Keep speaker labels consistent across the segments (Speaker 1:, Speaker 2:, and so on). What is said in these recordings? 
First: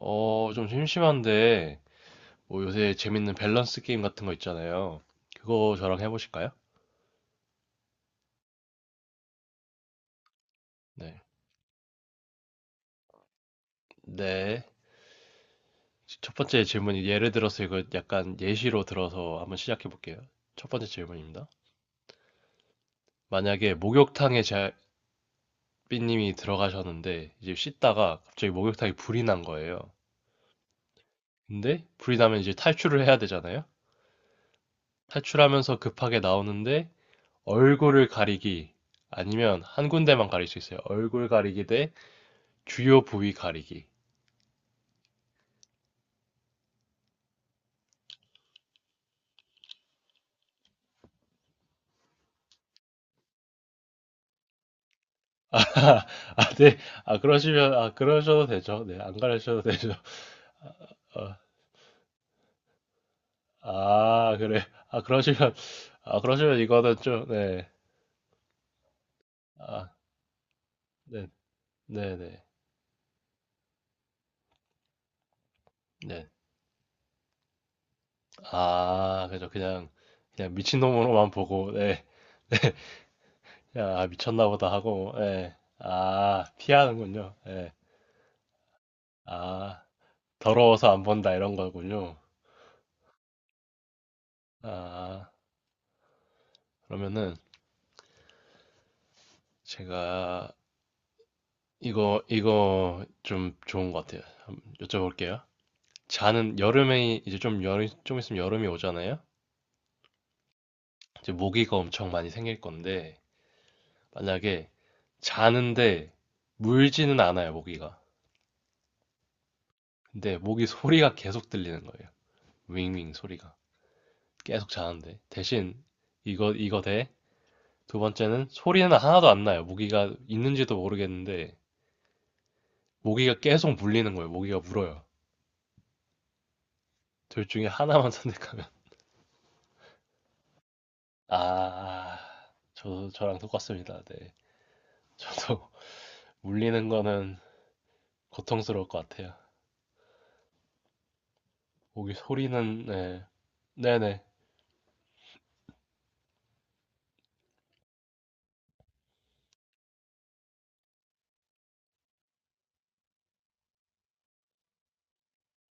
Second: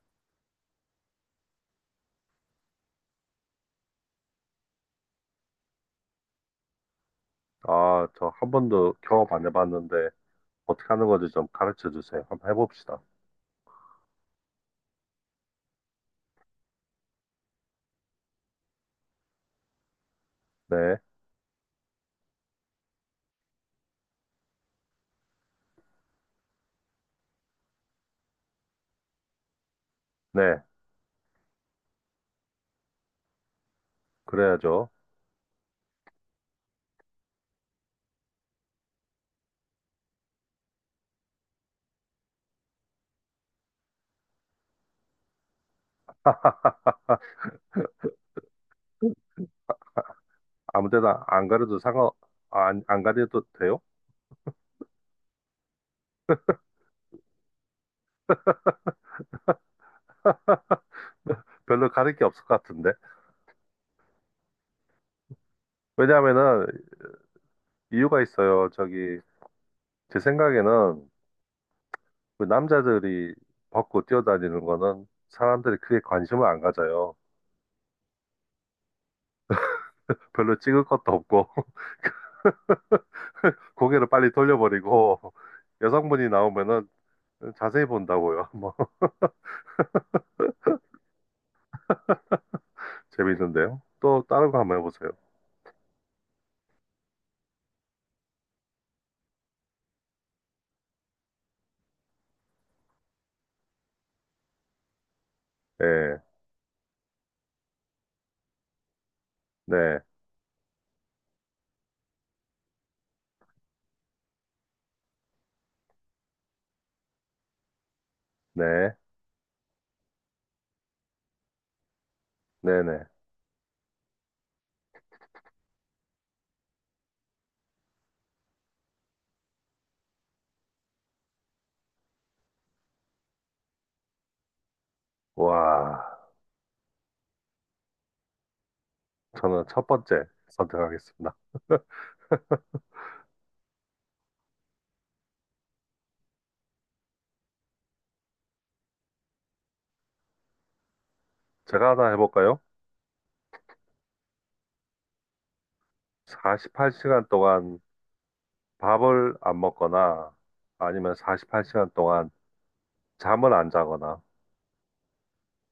Speaker 1: 좀 심심한데, 뭐 요새 재밌는 밸런스 게임 같은 거 있잖아요. 그거 저랑 해보실까요?
Speaker 2: 아, 저 한 번도 경험 안 해봤는데 어떻게 하는
Speaker 1: 네.
Speaker 2: 건지 좀 가르쳐 주세요. 한번 해봅시다.
Speaker 1: 네. 첫 번째 질문이 예를 들어서 이거 약간 예시로 들어서 한번 시작해 볼게요. 첫 번째
Speaker 2: 네,
Speaker 1: 질문입니다. 만약에 목욕탕에 자, 삐님이 들어가셨는데, 이제 씻다가 갑자기 목욕탕에 불이 난 거예요.
Speaker 2: 네,
Speaker 1: 근데 불이 나면 이제 탈출을 해야 되잖아요?
Speaker 2: 그래야죠.
Speaker 1: 탈출하면서 급하게 나오는데, 얼굴을 가리기, 아니면 한 군데만 가릴 수 있어요. 얼굴 가리기 대 주요 부위 가리기.
Speaker 2: 아무 데나 안 가려도 아, 안 가려도 돼요?
Speaker 1: 아, 네. 아, 그러시면, 아, 그러셔도 되죠. 네, 안 가르셔도 되죠. 어,
Speaker 2: 별로 가릴 게 없을 것 같은데.
Speaker 1: 아, 그래. 아, 그러시면, 아, 그러시면
Speaker 2: 왜냐하면은
Speaker 1: 이거는 좀, 네.
Speaker 2: 이유가 있어요. 저기,
Speaker 1: 아,
Speaker 2: 제 생각에는
Speaker 1: 네, 네,
Speaker 2: 그
Speaker 1: 네,
Speaker 2: 남자들이 벗고 뛰어다니는 거는 사람들이 크게
Speaker 1: 네.
Speaker 2: 관심을 안 가져요.
Speaker 1: 아, 그죠. 그냥
Speaker 2: 별로 찍을 것도
Speaker 1: 미친놈으로만
Speaker 2: 없고,
Speaker 1: 보고, 네. 그냥, 아,
Speaker 2: 고개를 빨리
Speaker 1: 미쳤나 보다 하고,
Speaker 2: 돌려버리고,
Speaker 1: 네.
Speaker 2: 여성분이
Speaker 1: 아,
Speaker 2: 나오면은
Speaker 1: 피하는군요. 네.
Speaker 2: 자세히 본다고요. 뭐.
Speaker 1: 아, 더러워서 안 본다, 이런 거군요.
Speaker 2: 재밌는데요? 또 다른 거 한번 해보세요.
Speaker 1: 아, 그러면은, 제가, 이거 좀 좋은 것 같아요. 한번 여쭤볼게요.
Speaker 2: 예,
Speaker 1: 자는 여름에, 이제 좀 여름, 좀 있으면 여름이 오잖아요?
Speaker 2: 네,
Speaker 1: 이제 모기가 엄청 많이 생길 건데, 만약에 자는데 물지는 않아요, 모기가.
Speaker 2: 네,
Speaker 1: 근데 모기 소리가 계속 들리는 거예요.
Speaker 2: 네, 네.
Speaker 1: 윙윙 소리가. 계속 자는데. 대신 이거, 이거 대. 두 번째는 소리는 하나도 안 나요. 모기가 있는지도 모르겠는데, 모기가 계속 물리는 거예요. 모기가 물어요.
Speaker 2: 와,
Speaker 1: 둘 중에 하나만 선택하면.
Speaker 2: 저는 첫 번째 선택하겠습니다.
Speaker 1: 아, 저랑 똑같습니다. 네. 저도 물리는 거는 고통스러울 것 같아요.
Speaker 2: 제가 하나
Speaker 1: 오기
Speaker 2: 해볼까요?
Speaker 1: 소리는, 네. 네네.
Speaker 2: 48시간 동안 밥을 안 먹거나 아니면 48시간 동안 잠을 안 자거나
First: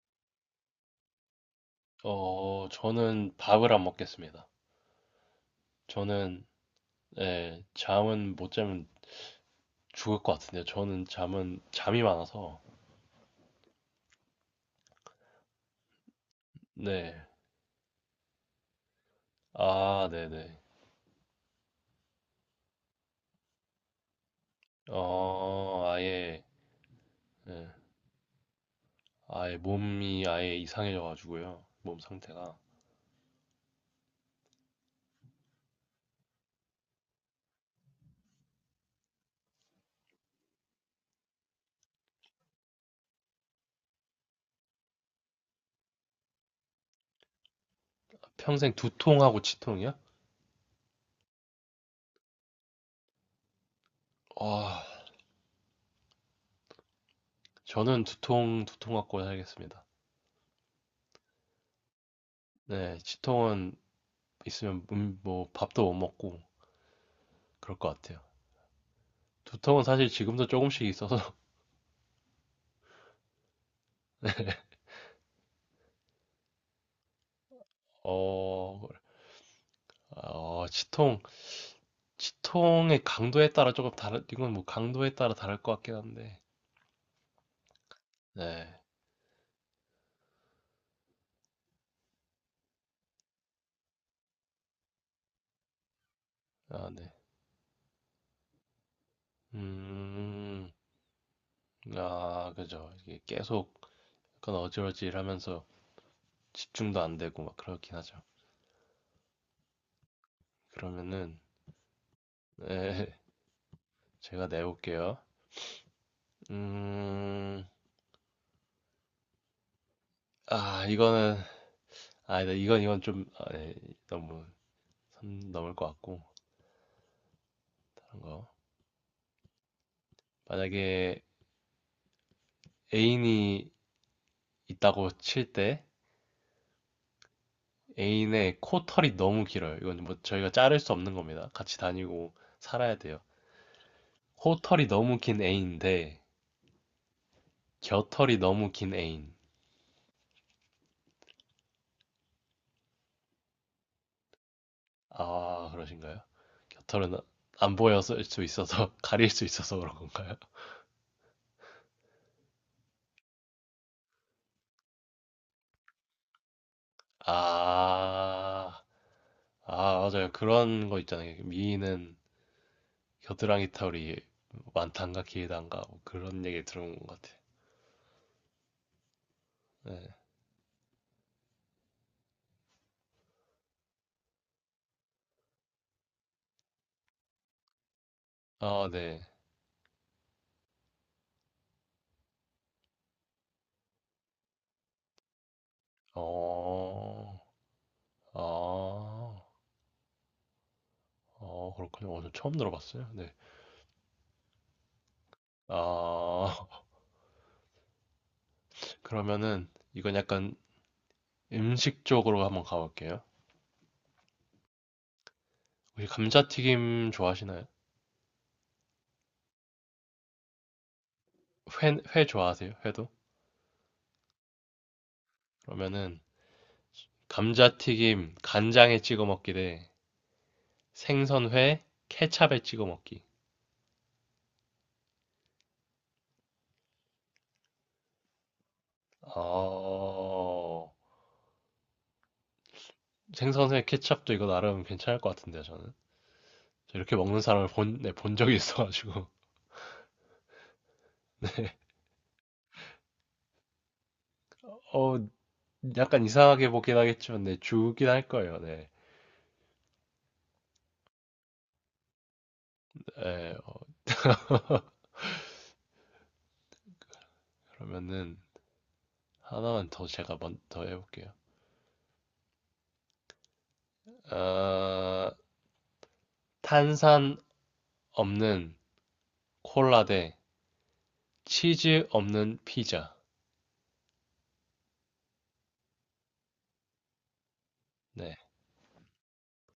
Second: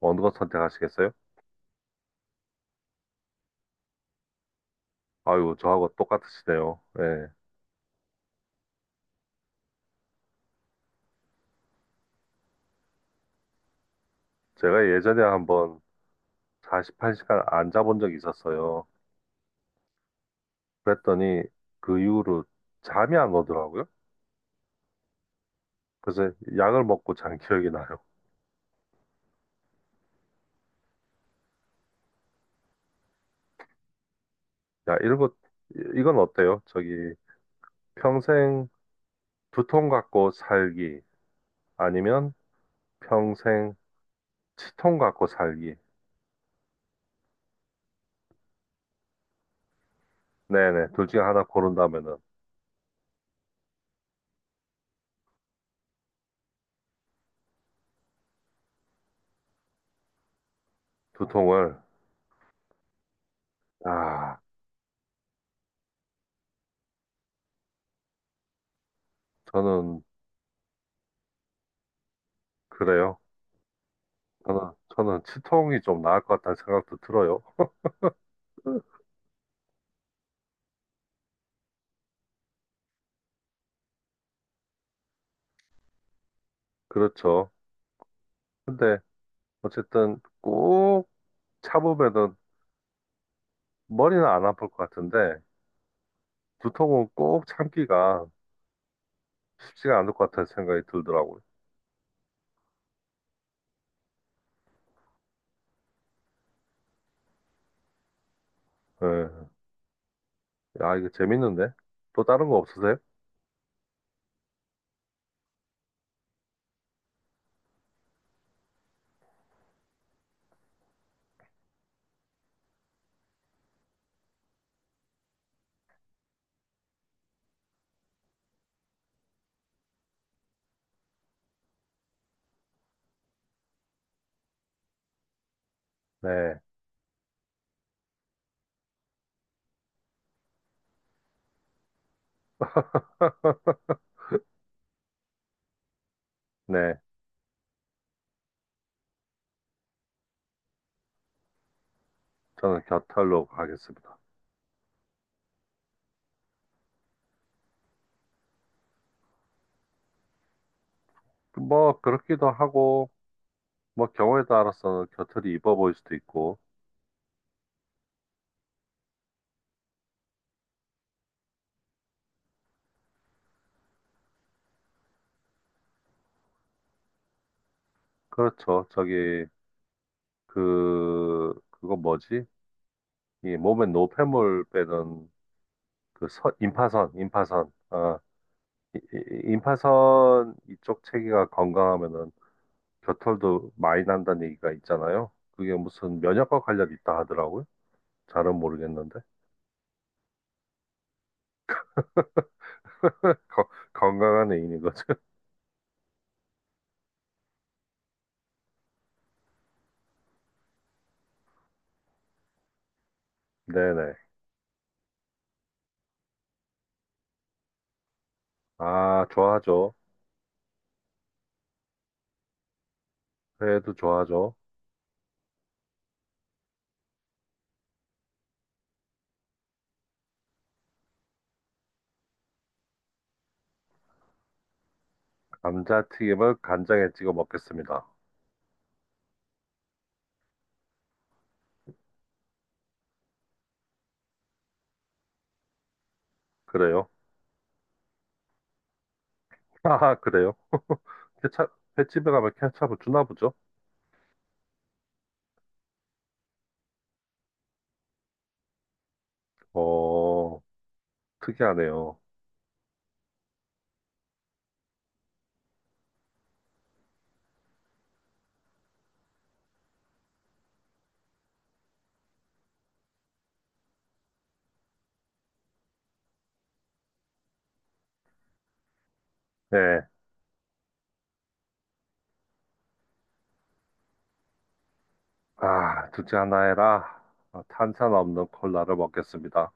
Speaker 2: 어느 것 선택하시겠어요?
Speaker 1: 저는 밥을 안 먹겠습니다.
Speaker 2: 아유, 저하고
Speaker 1: 저는,
Speaker 2: 똑같으시네요. 예.
Speaker 1: 네, 잠은 못 자면 죽을 것 같은데요. 저는 잠은, 잠이 많아서,
Speaker 2: 제가 예전에 한번
Speaker 1: 네.
Speaker 2: 48시간 안 자본 적이 있었어요.
Speaker 1: 아, 네네.
Speaker 2: 그랬더니 그 이후로 잠이 안 오더라고요.
Speaker 1: 어,
Speaker 2: 그래서
Speaker 1: 아예,
Speaker 2: 약을 먹고 잔
Speaker 1: 예,
Speaker 2: 기억이 나요.
Speaker 1: 아예 몸이 아예 이상해져가지고요. 몸 상태가.
Speaker 2: 야, 이것 이건 어때요? 저기, 평생 두통 갖고 살기, 아니면 평생 치통 갖고 살기.
Speaker 1: 평생 두통하고 치통이요?
Speaker 2: 네네, 둘 중에 하나 고른다면은,
Speaker 1: 아, 저는 두통 갖고 살겠습니다.
Speaker 2: 두통을,
Speaker 1: 네, 치통은
Speaker 2: 아,
Speaker 1: 있으면 뭐 밥도 못 먹고 그럴 것 같아요. 두통은
Speaker 2: 저는,
Speaker 1: 사실 지금도 조금씩 있어서
Speaker 2: 그래요. 저는, 저는 치통이 좀 나을 것 같다는 생각도 들어요.
Speaker 1: 어, 어 치통 치통의 강도에 따라 조금 다른 이건 뭐 강도에 따라 다를 것 같긴 한데
Speaker 2: 그렇죠.
Speaker 1: 네,
Speaker 2: 근데, 어쨌든, 꼭 참으면은, 머리는 안 아플 것 같은데,
Speaker 1: 아
Speaker 2: 두통은
Speaker 1: 네,
Speaker 2: 꼭 참기가 쉽지가 않을 것 같다는
Speaker 1: 음,
Speaker 2: 생각이 들더라고요.
Speaker 1: 아 그죠 이게 계속 약간 어질어질하면서 집중도 안 되고 막 그렇긴 하죠.
Speaker 2: 예. 아, 이거
Speaker 1: 그러면은
Speaker 2: 재밌는데? 또 다른 거 없으세요?
Speaker 1: 네, 제가 내볼게요. 음, 아 이거는 아, 네, 이건 좀 아, 네, 너무 선 넘을 것 같고 다른 거. 만약에 애인이 있다고 칠 때
Speaker 2: 네.
Speaker 1: 애인의 코털이 너무 길어요. 이건 뭐 저희가 자를 수 없는 겁니다. 같이 다니고 살아야 돼요. 코털이 너무 긴 애인데
Speaker 2: 네.
Speaker 1: 겨털이 너무 긴 애인.
Speaker 2: 저는 겨털로 가겠습니다.
Speaker 1: 아, 그러신가요? 겨털은 안 보였을 수 있어서 가릴 수 있어서 그런 건가요?
Speaker 2: 뭐, 그렇기도 하고, 뭐, 경우에 따라서는 겨털이 이뻐 보일 수도 있고,
Speaker 1: 아, 아, 맞아요. 그런 거 있잖아요. 미인은 겨드랑이 털이 많단가 길단가 뭐 그런 얘기 들은 것 같아.
Speaker 2: 그렇죠. 저기,
Speaker 1: 네.
Speaker 2: 그거 뭐지? 이 몸에 노폐물 빼는 그 선, 임파선, 임파선. 어,
Speaker 1: 아, 네.
Speaker 2: 임파선 이쪽 체계가 건강하면은 겨털도 많이 난다는 얘기가 있잖아요. 그게 무슨 면역과 관련이 있다
Speaker 1: 어,
Speaker 2: 하더라고요. 잘은 모르겠는데.
Speaker 1: 아, 그렇군요. 오늘 처음 들어봤어요. 네.
Speaker 2: 거- 건강한 애인인 거죠.
Speaker 1: 아, 그러면은 이건 약간 음식 쪽으로 한번 가볼게요.
Speaker 2: 네네.
Speaker 1: 혹시 감자튀김 좋아하시나요?
Speaker 2: 아, 좋아하죠.
Speaker 1: 회 좋아하세요? 회도?
Speaker 2: 회도 좋아하죠.
Speaker 1: 그러면은 감자튀김 간장에 찍어 먹기 대 생선회 케찹에 찍어 먹기.
Speaker 2: 감자튀김을 간장에 찍어 먹겠습니다.
Speaker 1: 어, 생선회 케첩도 이거 나름 괜찮을 것 같은데요, 저는. 저
Speaker 2: 그래요?
Speaker 1: 이렇게 먹는 사람을 본, 네, 본 적이 있어가지고.
Speaker 2: 아, 그래요? 케찹, 횟집에 가면 케찹을 주나 보죠?
Speaker 1: 어, 약간 이상하게 보긴 하겠지만, 네, 주긴 할 거예요, 네.
Speaker 2: 어, 특이하네요.
Speaker 1: 네, 그러면은, 하나만 더 제가 먼, 더 해볼게요. 아, 탄산 없는 콜라
Speaker 2: 네.
Speaker 1: 대 치즈 없는 피자.
Speaker 2: 아, 둘째 하나 해라. 아, 탄산
Speaker 1: 네.
Speaker 2: 없는 콜라를 먹겠습니다.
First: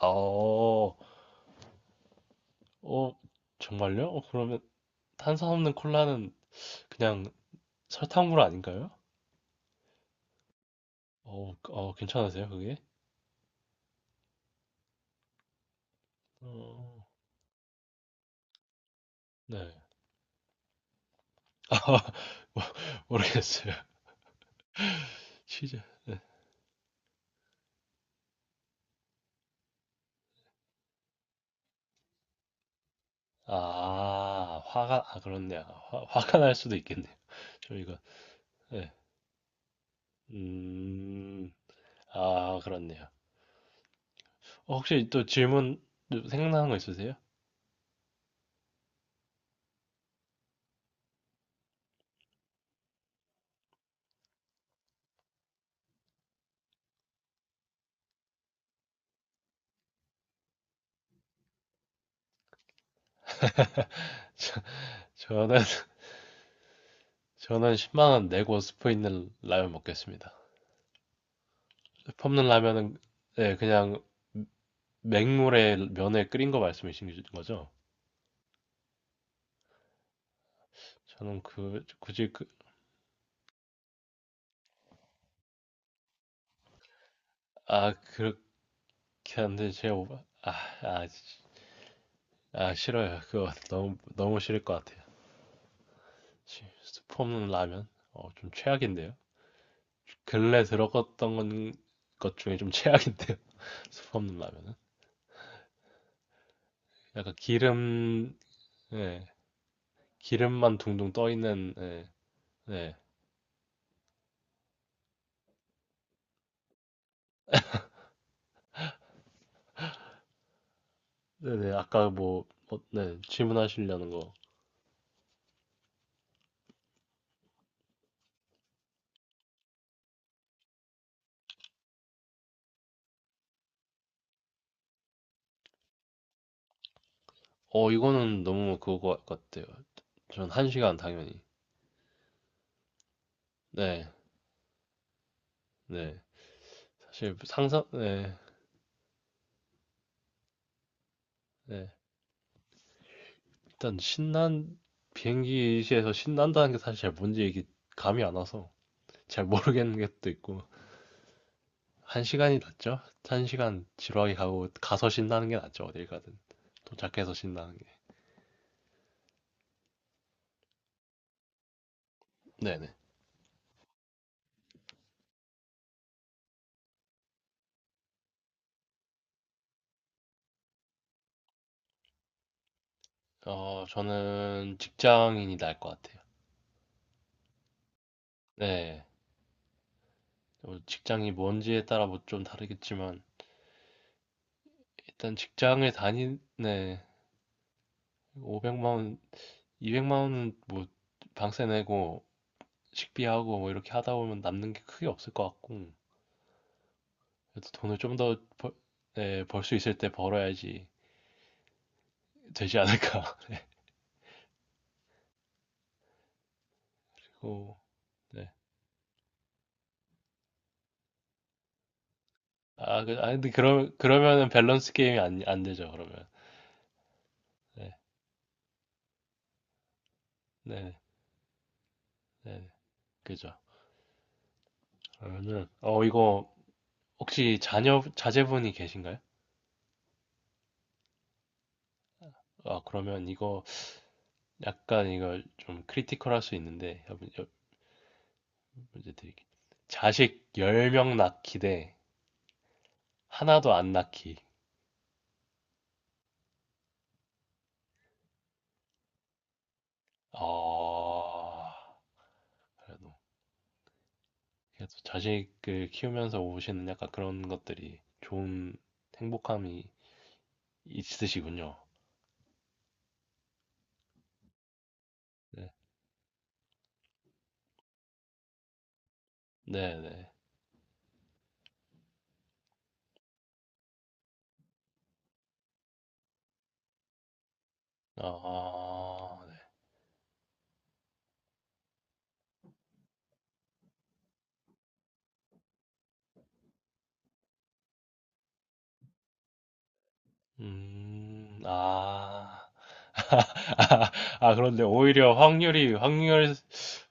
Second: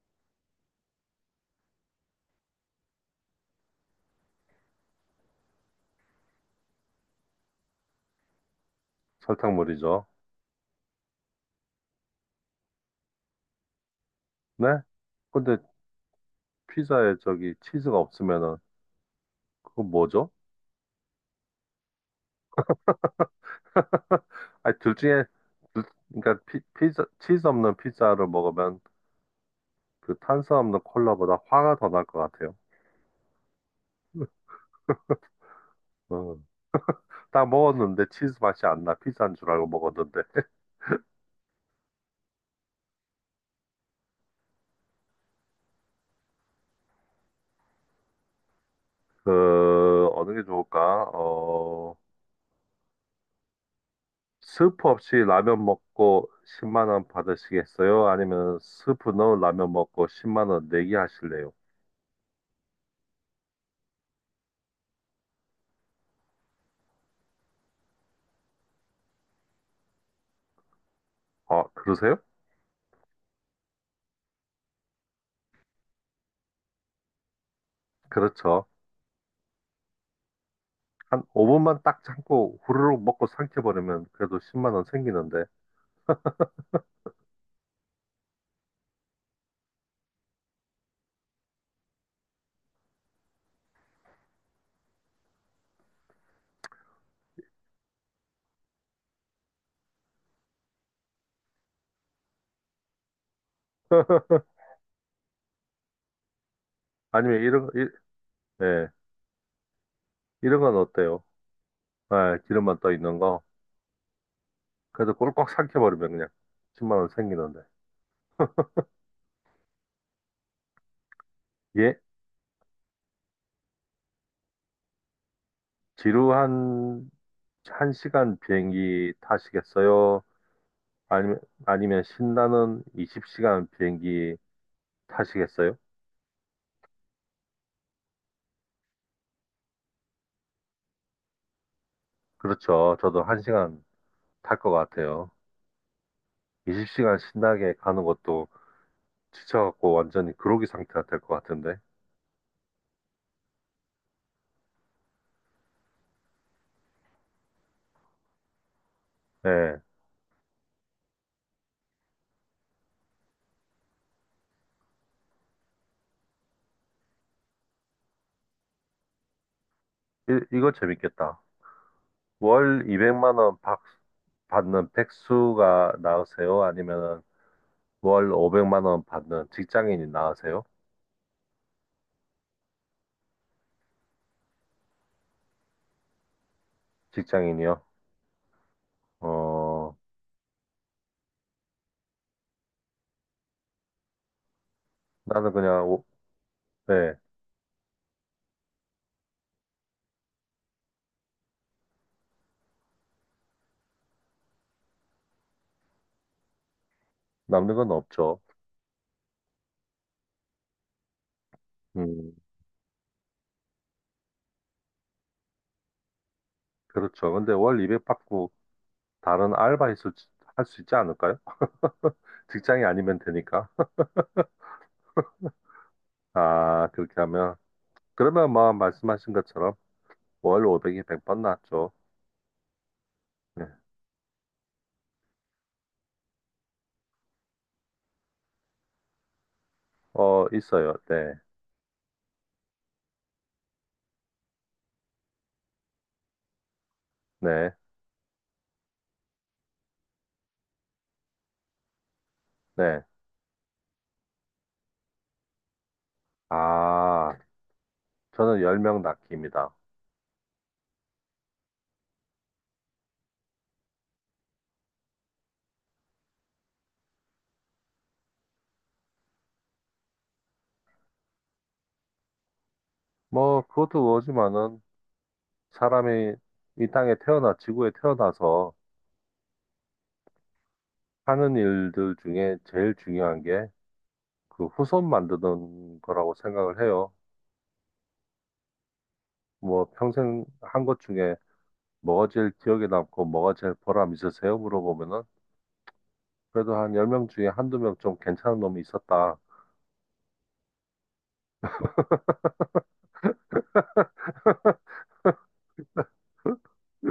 Speaker 1: 어, 어, 정말요? 어, 그러면 탄산 없는 콜라는 그냥 설탕물 아닌가요?
Speaker 2: 설탕물이죠.
Speaker 1: 괜찮으세요, 그게?
Speaker 2: 네? 근데
Speaker 1: 어,
Speaker 2: 피자에 저기 치즈가 없으면은
Speaker 1: 네.
Speaker 2: 그거 뭐죠?
Speaker 1: 아, 모르겠어요.
Speaker 2: 아니, 둘 중에,
Speaker 1: 시작. 네.
Speaker 2: 그러니까 피자, 치즈 없는 피자를 먹으면 그 탄수화물 콜라보다 화가 더 날 것 같아요.
Speaker 1: 아, 화가, 아, 그렇네요. 화가
Speaker 2: 음.
Speaker 1: 날 수도 있겠네요.
Speaker 2: 딱
Speaker 1: 저희가,
Speaker 2: 먹었는데 치즈 맛이 안
Speaker 1: 네.
Speaker 2: 나. 피자인 줄 알고 먹었는데.
Speaker 1: 음, 아, 그렇네요. 혹시 또 질문 생각나는 거 있으세요?
Speaker 2: 어느 게 좋을까? 어, 스프 없이 라면 먹고 10만 원 받으시겠어요? 아니면 스프 넣은 라면 먹고 10만 원 내기 하실래요?
Speaker 1: 저는, 저는 10만 원 내고 스프 있는 라면 먹겠습니다.
Speaker 2: 아 그러세요?
Speaker 1: 스프 없는 라면은, 네, 그냥 맹물에 면에 끓인 거 말씀이신 거죠?
Speaker 2: 그렇죠. 한
Speaker 1: 저는
Speaker 2: 5분만
Speaker 1: 그,
Speaker 2: 딱
Speaker 1: 굳이 그,
Speaker 2: 참고 후루룩 먹고 삼켜버리면 그래도 10만 원 생기는데.
Speaker 1: 아, 그렇게 안 돼. 제가, 아, 아, 싫어요. 그거 너무, 너무 싫을 것 같아요. 치, 스프 없는 라면? 좀 최악인데요. 근래 들어갔던 것 중에 좀 최악인데요. 스프 없는 라면은. 약간
Speaker 2: 아니면
Speaker 1: 기름,
Speaker 2: 예,
Speaker 1: 예,
Speaker 2: 이런 건
Speaker 1: 기름만 둥둥
Speaker 2: 어때요?
Speaker 1: 떠 있는, 예,
Speaker 2: 아, 기름만 떠
Speaker 1: 네.
Speaker 2: 있는 거. 그래서 꼴깍 삭혀버리면 그냥 10만 원 생기는데.
Speaker 1: 네네,
Speaker 2: 예?
Speaker 1: 아까 뭐, 뭐, 네, 질문하시려는 거.
Speaker 2: 지루한 한시간 비행기 타시겠어요? 아니면, 아니면, 신나는 20시간 비행기 타시겠어요?
Speaker 1: 이거는 너무 그거 같아요. 전 한시간 당연히.
Speaker 2: 그렇죠. 저도 한시간
Speaker 1: 네,
Speaker 2: 탈 것 같아요.
Speaker 1: 네.
Speaker 2: 20시간
Speaker 1: 사실
Speaker 2: 신나게
Speaker 1: 상상,
Speaker 2: 가는
Speaker 1: 네,
Speaker 2: 것도 지쳐갖고 완전히 그로기 상태가 될 것 같은데.
Speaker 1: 네. 일단 비행기에서 신난다는 게 사실 잘 뭔지 이게 감이 안 와서 잘
Speaker 2: 예.
Speaker 1: 모르겠는 것도 있고. 한 시간이 낫죠? 한 시간 지루하게 가고 가서 신나는 게 낫죠. 어딜 가든 도착해서 신나는 게.
Speaker 2: 이거 재밌겠다. 월
Speaker 1: 네네.
Speaker 2: 200만 원 받는 백수가 나으세요? 아니면 월 500만 원 받는 직장인이 나으세요?
Speaker 1: 저는 직장인이 나을 것 같아요.
Speaker 2: 직장인이요?
Speaker 1: 네.
Speaker 2: 어,
Speaker 1: 직장이 뭔지에 따라 뭐 좀 다르겠지만 일단
Speaker 2: 나는 그냥,
Speaker 1: 직장을 다니 네.
Speaker 2: 네,
Speaker 1: 500만 원, 200만 원은 뭐 방세 내고 식비하고 뭐 이렇게 하다 보면 남는 게 크게 없을 것 같고 그래도
Speaker 2: 남는 건
Speaker 1: 돈을 좀
Speaker 2: 없죠.
Speaker 1: 더 벌, 네, 벌 수 있을 때 벌어야지
Speaker 2: 음,
Speaker 1: 되지 않을까.
Speaker 2: 그렇죠. 근데
Speaker 1: 고
Speaker 2: 월 200 받고
Speaker 1: 네.
Speaker 2: 다른 알바 할 수 있지 않을까요? 직장이
Speaker 1: 아, 그,
Speaker 2: 아니면
Speaker 1: 아, 근데
Speaker 2: 되니까.
Speaker 1: 그러면은 밸런스 게임이 안, 안 되죠, 그러면.
Speaker 2: 아, 그렇게 하면.
Speaker 1: 네,
Speaker 2: 그러면 뭐, 말씀하신 것처럼 월
Speaker 1: 네,
Speaker 2: 500이 100번 낫죠.
Speaker 1: 네, 그죠.
Speaker 2: 네.
Speaker 1: 그러면은, 이거, 혹시 자제분이 계신가요?
Speaker 2: 어, 있어요. 네,
Speaker 1: 아, 그러면 이거, 약간 이거 좀 크리티컬 할 수 있는데, 한번 여-
Speaker 2: 네,
Speaker 1: 문제 드릴게요. 자식 10명 낳기 대
Speaker 2: 네.
Speaker 1: 하나도 안 낳기.
Speaker 2: 아, 저는 10명 낳기입니다.
Speaker 1: 어, 그래도, 그래도 자식을 키우면서 오시는 약간 그런 것들이 좋은 행복함이 있으시군요.
Speaker 2: 뭐, 그것도 그거지만은
Speaker 1: 네,
Speaker 2: 사람이 이 땅에 태어나, 지구에 태어나서
Speaker 1: 네, 네.
Speaker 2: 하는 일들 중에 제일 중요한 게 그 후손 만드는 거라고 생각을 해요.
Speaker 1: 아,
Speaker 2: 뭐 평생 한 것 중에 뭐가 제일 기억에 남고 뭐가 제일 보람 있으세요? 물어보면은 그래도 한 10명 중에 한두 명 좀 괜찮은 놈이 있었다.
Speaker 1: 네. 아. 아, 그런데 오히려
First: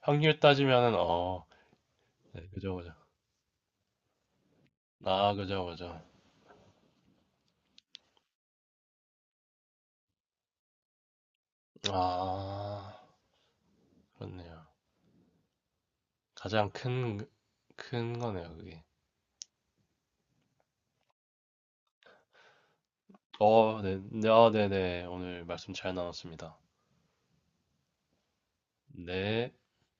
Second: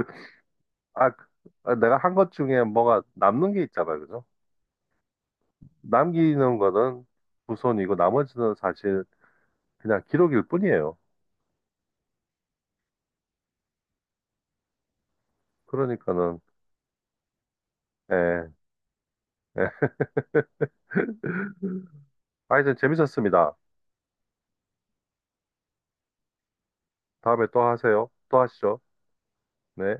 Speaker 1: 확률 따지면은,
Speaker 2: 아,
Speaker 1: 어,
Speaker 2: 아, 내가 한 것
Speaker 1: 네,
Speaker 2: 중에
Speaker 1: 그죠, 그죠.
Speaker 2: 뭐가 남는 게 있잖아요. 그죠?
Speaker 1: 아, 그죠, 그죠.
Speaker 2: 남기는 거는 후손이고 나머지는 사실 그냥 기록일 뿐이에요.
Speaker 1: 아, 그렇네요.
Speaker 2: 그러니까는
Speaker 1: 가장 큰
Speaker 2: 예,
Speaker 1: 거네요, 그게.
Speaker 2: 예. 하여튼 재밌었습니다.
Speaker 1: 네, 네, 아, 네네. 오늘 말씀 잘 나눴습니다.
Speaker 2: 다음에 또 하세요. 또 하시죠.
Speaker 1: 네.
Speaker 2: 네.